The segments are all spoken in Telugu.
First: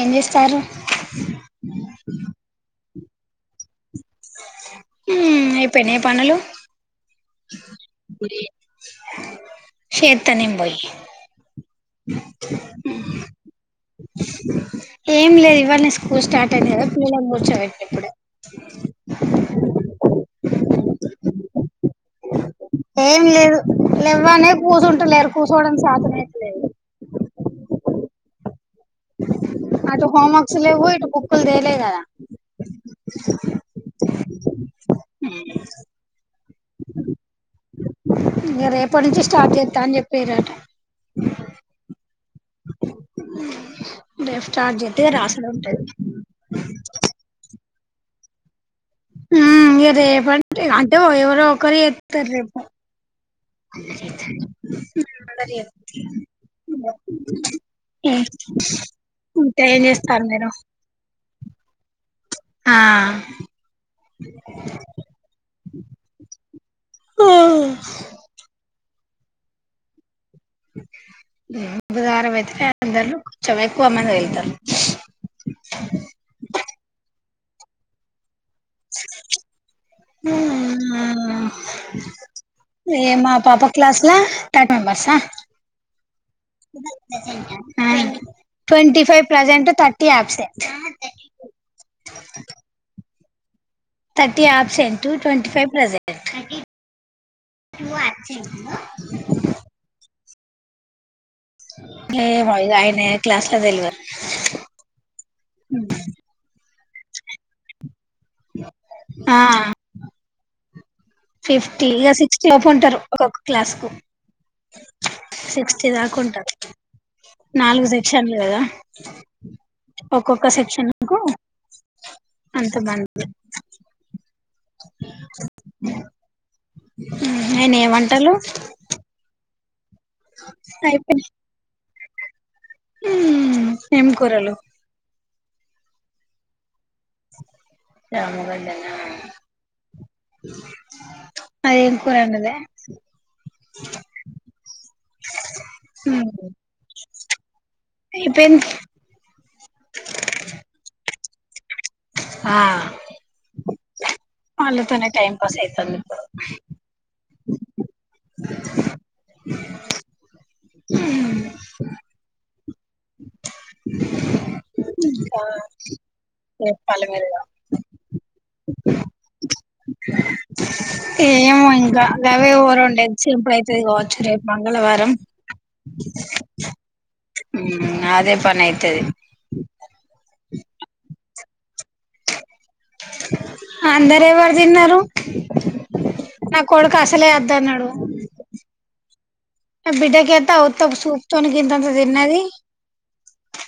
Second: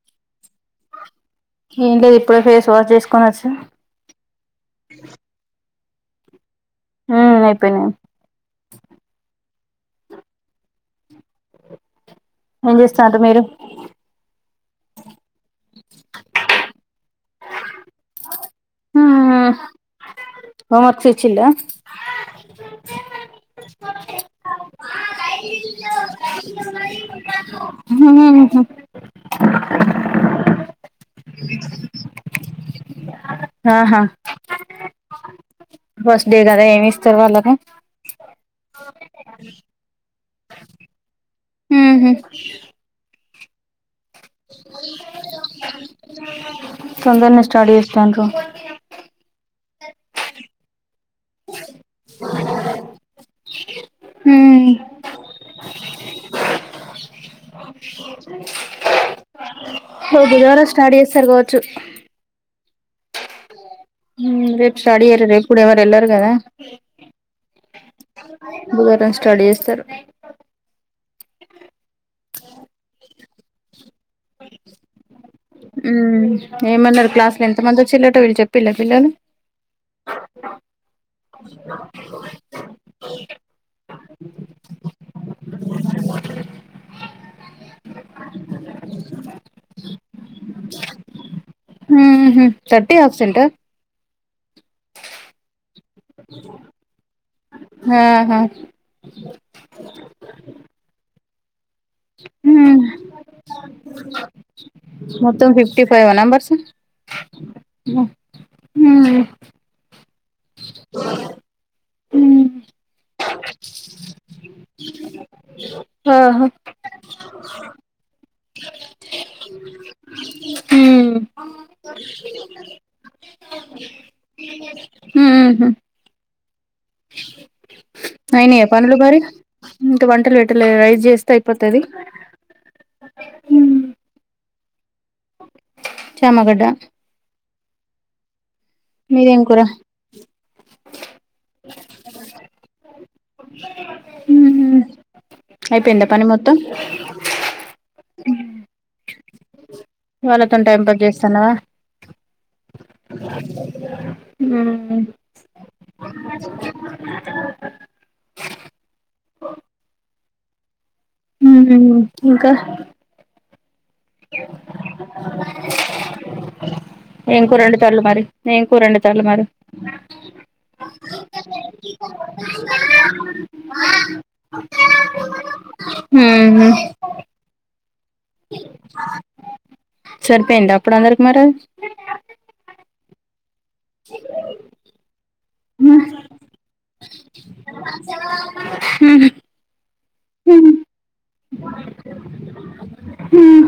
ఏం చేస్తారు ఏం లేద్ ఇప్పుడే ఫేస్ వాష్ జెస్ హ్మ్ అయిపోయినయా పనలు ఉమ్ అయిపోయినాయి శెత్త నేను పోయి ఏం చేస్తున్నంట మీరు ఏం లేదు ఇవళీ స్కూల్ స్టార్ట్ అయినది పూల కూర్చోబేట్నా ఇప్పుడే హ్మ్ హోంవర్క్స్ ఇచ్చిండ ఏం లేదు లేవనే కూర్చుంటలేరు కూర్చోడం షాతనైతలేదు హ్మ్ హ్మ్ అటు హోమ్ వర్క్స్ లేవు ఇటు బుక్లు తేలే కద ఆహా ఫస్ట్ డే కద ఏమి ఇస్తరు వాళ్ళకు ఇగ రేపటి నుంచి స్టార్ట్ జెత్త అని చెప్పిర్రట ఉహ్మ్ రేప్ స్టార్ట్ జెత్తె రాసుడు ఉంటది తొందరనే [unintelligible] హ్మ్ ఇగ రెప అంటే ఎవరో ఓకరూ చెప్తారు రేపు ఉమ్ [inaudible] [inaudible] చేస్తారు మీరు బుధువార స్టార్ట్ చేస్తరు గావచ్చు ఆ హ్మ్ రేపు స్టార్డ్ ఈయరూ రేప్ కూడ ఎవర్ ఎల్లర్ గద ఆ బుధవారం స్టార్ట్ చేస్తరు బుధవారం అయితే అందరు కొంచెం ఎక్కువ మంది వెళ్తారు హ్మ్ ఏమన్నారు క్లాసు లో ఎంత మంది వచ్చిలటో వీళ్ చెప్పిళ పిల్లలు హ్మ్ ఏ మా పాప క్లాస్ల తట bars [inaudible] twenty five present thirty absent సెంటు thirty absent twenty five present త అచ ఆహా ఏమో ఇగ హ్మ్ ఆయన క్లాస్ లో తెల్వదు మొత్తం ఫిఫ్టీ ఫైవ్ అ నెంబర్స్ హ్మ్ ఆ ఫిఫ్టీ ఇగ సిక్స్టీ లోపు ఉంటరు ఒక్కొక్క క్లాస్ కు సిక్స్టీ ఆహా దాకుంటరూ నాలుగు సెక్షన్లూ గద ఒక్కొక్క సెక్షన్కు అంత మంది మ్ హ్ మ్ నే నేవ్ అయినయా పనులు మరి ఇంకా వంటల్ పెట్టలే రైస్ చేస్తే అయిపోతది. మ్ ఏం కూరలు చామగడ్డ. చామగడ్డనా మీదేం కూర మీరేం కూర అండలే అయిపోయింద పని మొత్తం. అయిపోయింది. వాళ్ళతోన్ టైం పాస్ చేస్తాన్నవా ఆ మ్ మ్ టైం పాస్ అయితుంది [unintelligible] మ్ ఇంకా చేత్తాన్లు మీరిగా ఏం కూర వండుతాళ్ళు మరి ఏం కూరండుతాన్లు మరి ఏమో ఇంకా అవే ఓ రెండు [unintelligible] కావచ్చు రేప్ మా మంగళవారం హ్ మ్ మ్ అదే పని అయితది సరిపోయిందా అప్పుడ్ అందర్కి మరది అందరెవర్ తిన్నరు నా కొడుక్ అసలే అద్దన్నడు. నో నా బిడ్డకేత్తే అ ఉమ్మ్. ఉత్త ఒక సూప్తోనే గింతంత తిన్నది. ఉమ్మ్.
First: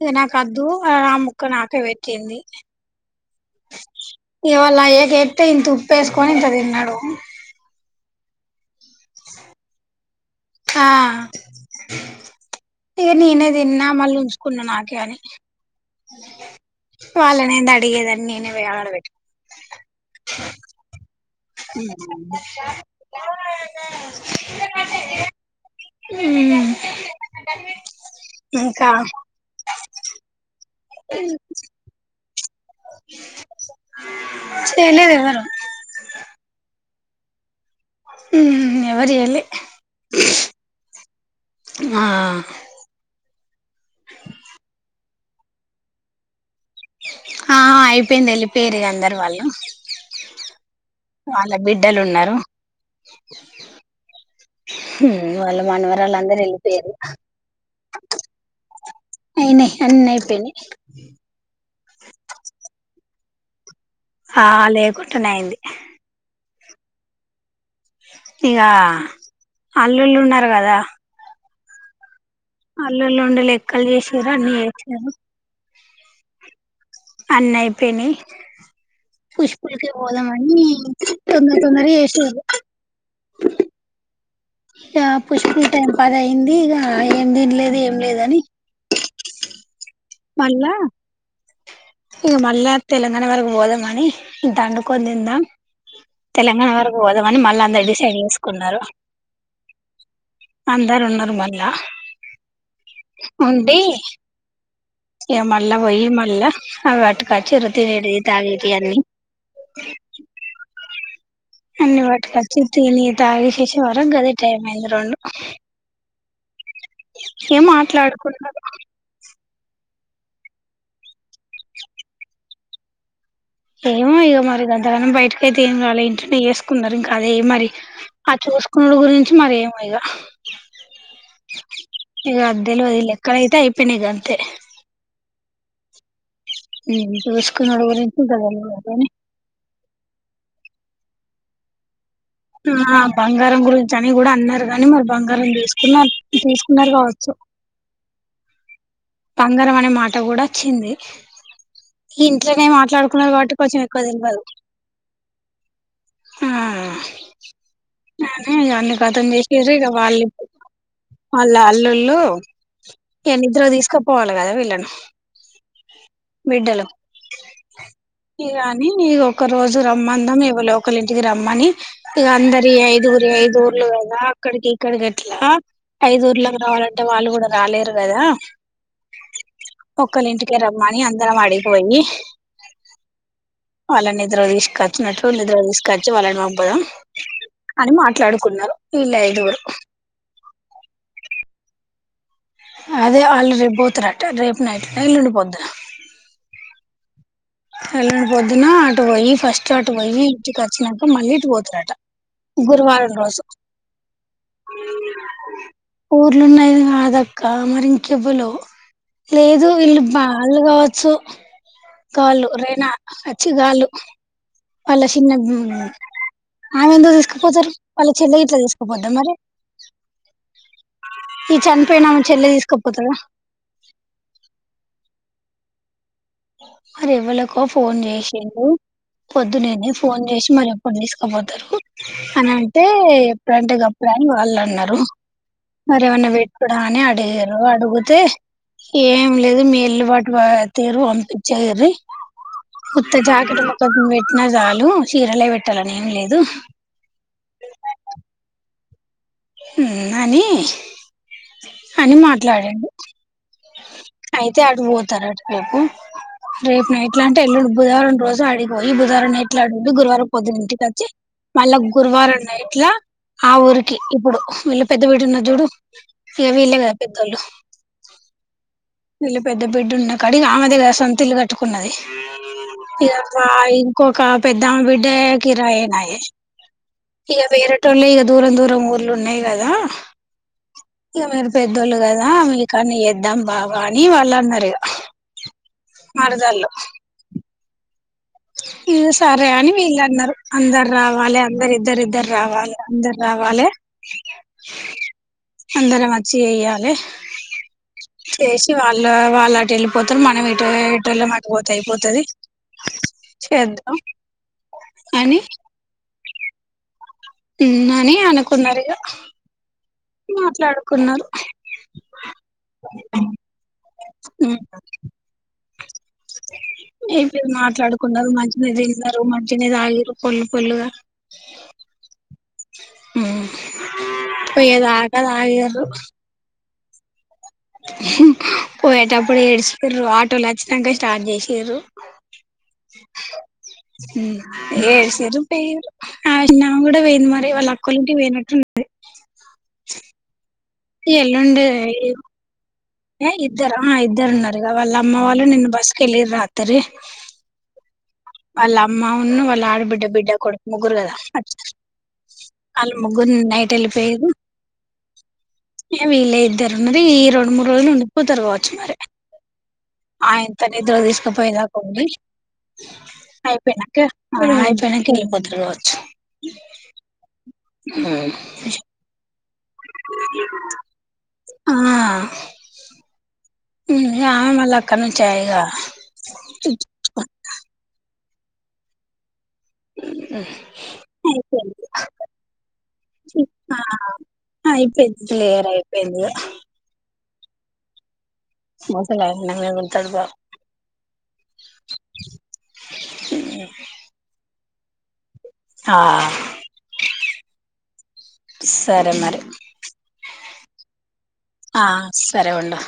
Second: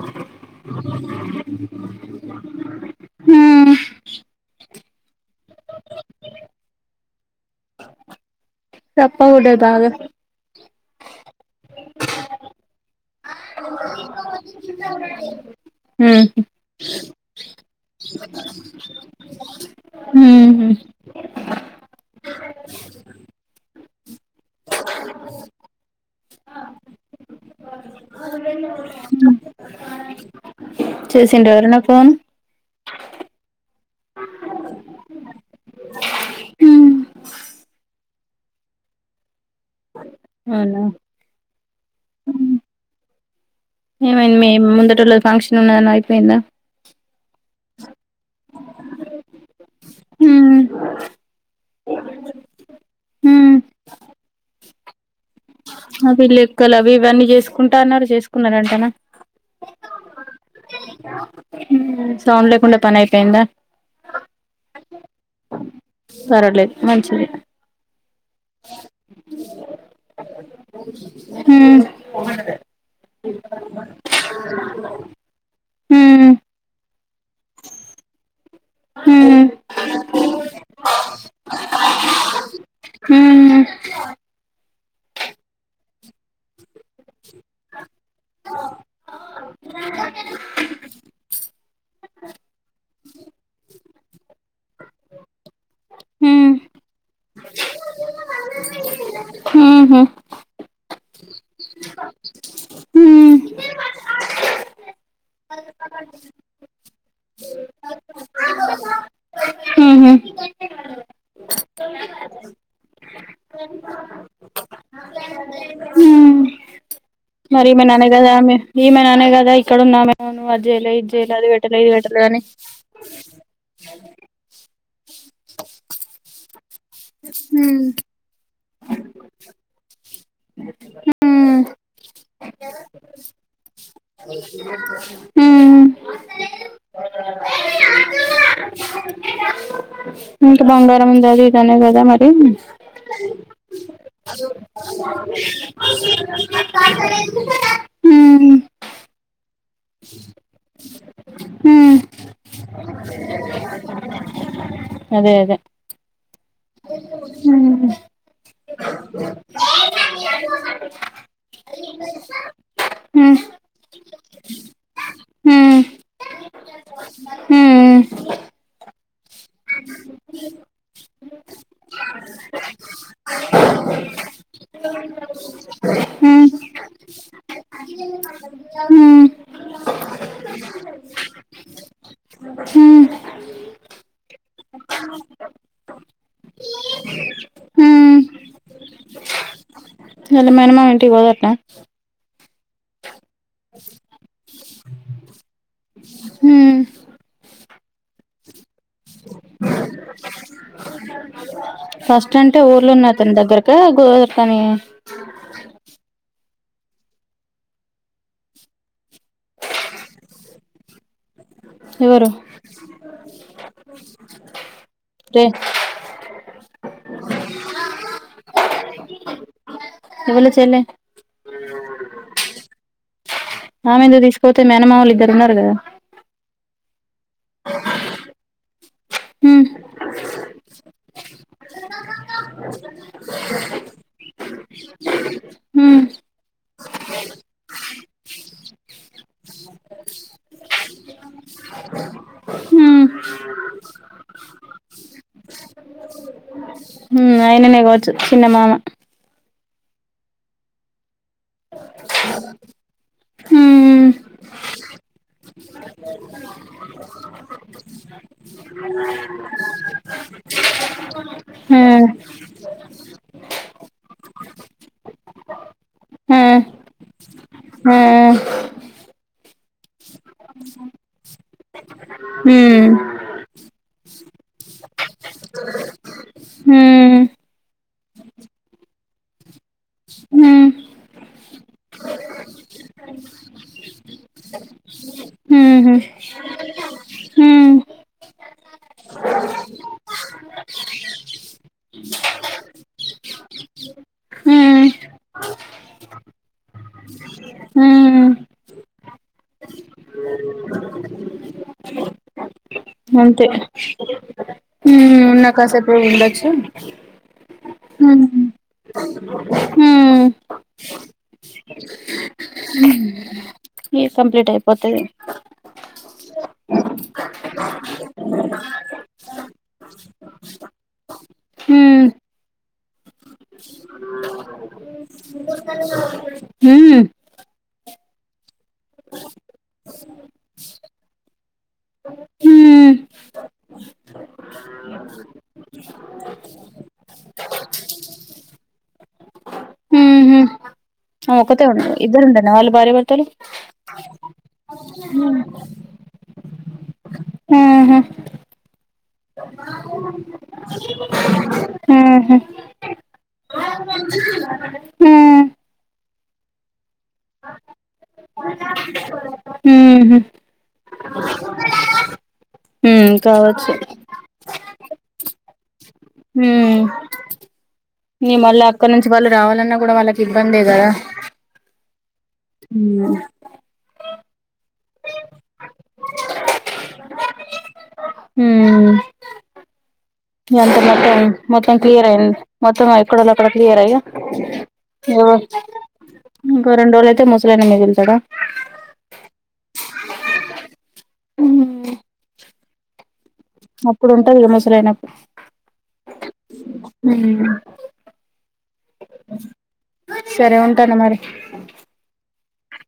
ఇగ నాకద్దు ఆ ముక్క నాకే పెట్టింది. ఉమ్మ్. ఇగ వాళ్ళ అయ్యకేత్తే ఇంత ఉప్పేస్కొని ఇంత తిన్నడు. సప్ప గుంటద్ బాగా ఆ ఇగ నేనే తిన్నా మళ్ళీ ఉంచుకున్న నాకే అని హ్మ్ వాళ్ళనేంద్ అడిగేదని నేనే పోయి ఆడ పెట్ ఉమ్మ్. [unintelligible] మ్ ఇంకా ఆ చేసింర ఎవరన్న ఫోన్ చేయలేద్ ఎవరు మ్ హ్ ఎవర్ చేయలె అవునా ఏమైంది మీ ముందటోల్లది ఫంక్షన్ ఉన్నదన్నవ్ అయిపోయిందా ఆ అయిపోయింది ఎళ్ళిపొన్రిగ అందర్ వాళ్ళు మ్ వాళ్ళ బిడ్డలున్నరు. వాళ్ళు అవి మానవరాళ్లందరూ లెక్కలు అవి ఎళ్ళిపోయిన్రు. ఇవన్నీ చేసుకుంటా అన్నారు చేసుకున్నారంటనా అయినయి అన్నైపోయినయ్ సౌండ్ లేకుండా పనైపోయిందా ఆ లేకుంటనే అయింది. మంచిది ఇగా అల్లుల్లుు ఉన్నారు కదా హ్మ్ అల్లులు ఉండే లెక్కలు చేసారు అన్ని చేసారు హ అన్న అయిపోయినియ్ పుష్పులకి పోదామని తొందర తొందర ఎసారు హ అ పుస్పు టైం పద అయింది ఇగ ఏం తిన్లేదు ఏ లేదని మళ్ళా ఇగ మళ్ళ తెలంగాణ వరకు పోదామనీ దండుకని తిందాం. తెలంగాణ వరకు పోదామని మళ్ళా అందరు డిసైడ్ చేసుకున్నారు. ఉహ అందరు ఉన్నారు మళ్ళా ఉంటి ఏ మళ్ళ వయి మళ్ళ అవి అట్గాచ్చిరు తినేటివి, తాగెటియి అన్ని ఉహ అన్ని వాటిక వచ్చి తిని తాగి చేసే వరకు గదే టైం అయింది రెండు ఏం మరి ఈమె ననే గదా మాట్లాడుకున్నారు ఆమె ఈమె ననే గదై ఇక్కడ ఉన్నామెనూను అజయల, ఇదిజేయల అది వెట్టలే, ఇది వెట్టలేదని ఏమో ఇగ మరి గంతగానం బయటకైతే ఏం రాల ఇంటినే ఏసుకున్నారు ఇంకాద మరి అని అచు చూసుకున్నడు గురించి మరి ఏమైగా హ్మ్ ఇగ అద్దెలవదు లెక్కలు అయితే అయిపోనగ అంతే హ్మ్ నీ దస్కు నడురుదే ఉంత బంగారం ఉంద లేదనే కదా మరి హమ్ బంగారం గురించి అని కూడా అన్నారు గాని మరి బంగారం తీసుకున్నారు తీసుకున్నారు కావచ్చు. మ్ బంగారం అనే మాట కూడా వచ్చింది. హ్మ్ ఇంట్లోనే మాట్లాడుకున్నారు కాబట్టి కొంచెం ఎక్కువ తెలవదు. అదే అదే మ్ ఆహు ఈ అన్ని కదలు తీసిరి ఇక వాళ్లే అళ్ళా అల్లుళ్ళు ఏ హ్మ్ న్నిద్ద్ర తీసుకోపోవాలిగా వీళ్ళను బిడ్డలు హమ్ ఇ గాని ని ఒకరోజు రమ్మందాం ఎవ లోకలి ఇంటికి రమ్మని ఇగ అందరి ఐదుగురు ఈ ఐదుఊర్లు కదా అక్కడికి ఇక్కడికి ఎట్లా హ్మ్ ఐదుూర్లోకి రావాలంటే వాళ్ళు కూడా రాలేరు గదా హ్మ్ ఒకలి ఇంటికే రమ్మని అందరం అడిగిపోయి హ్మ్ వాళ్ళని నిద్ర తీసుకొచ్చునట్లు నిద్ర తీసుకొచ్చి వాళ్ళని పంపద అని హ్మ్ మాట్లాడుకున్నారు వీళ్ళఐదుగురు నిన్న మేనమామ ఇంటికి పోదట అదే వాళ్ళు రేపు పోతారట. రేపు నైట్ న ఏల్లుండిపోద్ద హ్మ్ ఎళ్లాని పొద్దున అటు పోయి ఫస్ట్ అటు పోయి ఇంటికి వచ్చినాక మళ్ళీ ఇటు పోద్ ఫస్ట్ అంటే ఊర్ల ఉన్న అతను దగ్గరకా గోదరి కాని ఊర్లున్నాయిది కాదక్క మరింకెబులు లేదు వీళ్ళు పాల్ కావచ్చు. ఎవరు కాళ్ళు అచ్చి గాలు వాళ్ళ చిన్న రే ఆమె ఎందుకు తీస్కపోతరు వాళ్ళ చెల్ల గిట్లా తీస్కపోత్దా మరి ఎవళ చెల్లె ఈ చనిపోయినామె చెల్ల తీస్కపోతదా ఆమె ఎందుక్ తీస్కపోతది మేనమామల్ ఇద్దర్ ఉన్నార్ కదా మరి ఎవలకో ఫోన్ చేసిండు హ్మ్ పొద్దునేనే ఫోన్ చేసి మరి వర్ తీస్కపోతరు అనంటే ఎప్పుడంటే గప్పుడే అని వాళ్ళన్నరు. హ్మ్ మరేమన్నా పెట్టుడా అని అడిగిర్రు అడుగుతే ఏం లేదు మీ ఇల్లు వాటు వ తీరు పంపిచ్చేయిన్రి. హ్మ్ కొత్త జాకెట్ ముక్క పెట్టినా చాలు చీరలే పెట్టాలని ఏం లేదు. హ్మ్ ఆయననే కావచ్చు చిన్న మామ. అని అని మాట్లాడిండు. అంతే అయితే అటు పోతరట రేపు రేప్ నైట్లా అంటే ఎల్లుండు బుధవారం రోజు అడి పోయి బుధవారం నైట్లా అడుండు గురువారం పొద్దున్ ఇంటికచ్చి మళ్ళ గురువారం నైట్ల ఆ ఊరికి ఇప్పుడు వీళ్ళ పెద్ద వీడున్న చూడు ఇగ వీళ్ళే కదా పెద్దోళ్ళు ఆ వీళ్ళ పెద్ద బిడ్డున్న కాడిగ ఆమె కదా సంతిల్లు కట్టుకున్నది హ్మ్ ఇక ఇంకొక పెద్దామా బిడ్డ కిరాయేనాయే ఇగ వేరేటోళ్ళు ఇగ దూరం దూరం ఊర్లు ఉన్నయి క హ్మ్ ఇగ మరి పెద్దోళ్ళు గదా మీ కాన్నే చేద్దాం బావ అని వాళ్ళన్నరిగ మరదళ్ళు ఇగ సరే అని వీళ్ళన్నరు అందర్ రావాలె అందర్ ఇద్దరిద్దర్ రావాలె అందర్ రావాలె హ్మ్ అందరం వచ్చి చెయ్యాలె చేసి వాళ్ళ వాళ్ళు అటు ఎళ్ళిపోతరు మనం ఇటు ఎటోలం అటు పోతే అయిపోతది. అంతే చేద్దాం అని ఉన్నా కాసేపు ఉండచ్చు. మ్ అని అనుకున్నరిగ హ్మ్ మాట్లాడుకున్నరు. ఇయర్ కంప్లీట్ అయిపోతది. ఏం లేదు మాట్లాడుకున్నరు మంచిగనే తిన్నరు మంచిగనే తాగిన్రు ఫుల్ ఫుల్లుగా హ్మ్ పోయేదాకా తాగిర్రు మ్ పోయేటప్పుడు ఏడిచ్రు ఆటోల్ అచ్చినాక స్టార్ట్ చేసింరు. హ్మ్ ఇ ఏడ్చిరు పోయిరు ఆ ఆమె గుడ పోయింది మరి వాళ్ళ అక్కోల్లింటి పోయినట్టు ది ఊహూ ఆమె ఒకతే ఉండే ఇద్దరుండేనా వాల్ ఆ ఇద్దరున్నరుగ ఇగ వాళ్ళ అమ్మ వాళ్ళు నిన్న బస్ కెళ్లిరు రాత్రీ ఆహా వాళ్ల అమ్మ ఉను వాళ్ల ఆడబిడ్డ బిడ్డ కొడుకు ముగ్గురు కదా ఊహూ ఆళ్ళు ముగ్గురు నైట్ ఎళ్ళిపోయిరు ఊ ఇగ వీళ్ళే ఇద్దరు ఉన్నది ఈ రెండు మూడు రోజులు ఉండిపోతరు కావచ్చు మరి ఊహూ ఆయంత నిద్రక్ తీస్కపోయేదాక ఉండి హ్మ్ కావచ్చు అయిపోయినాక అయిపోయినాక వెళ్ళిపోతారు వా మ్ ఇగ మళ్ళీ అక్కడ నుంచి వాళ్ రావాలన్నా కూడా వాళ్ళకి ఇబ్బందే గదా ఆ మ్ ఆ మళ్ల అక్కడ్నుంచే గ హ్మ్ మ్ ఎంత మొత్తం మొత్తం క్లియర్ అయింది మొత్తం ఎక్కడోళ్లక్కడ క్లియర్ అయ్యా ఆ అయిపోయింది ఓ క్లియర్ అయిపోయింది ఇగ ఇంకొరెండు రోలు అయితే ముసలాయన మిగుల్తాడ ముసలాయన ఇడనే ఉంటాడు బాబు అప్పుడుంటదిగ ముసలాయన ఆ కు మ్ సరే మరి సరే ఉంటాను మరి ఆ సరే ఉండు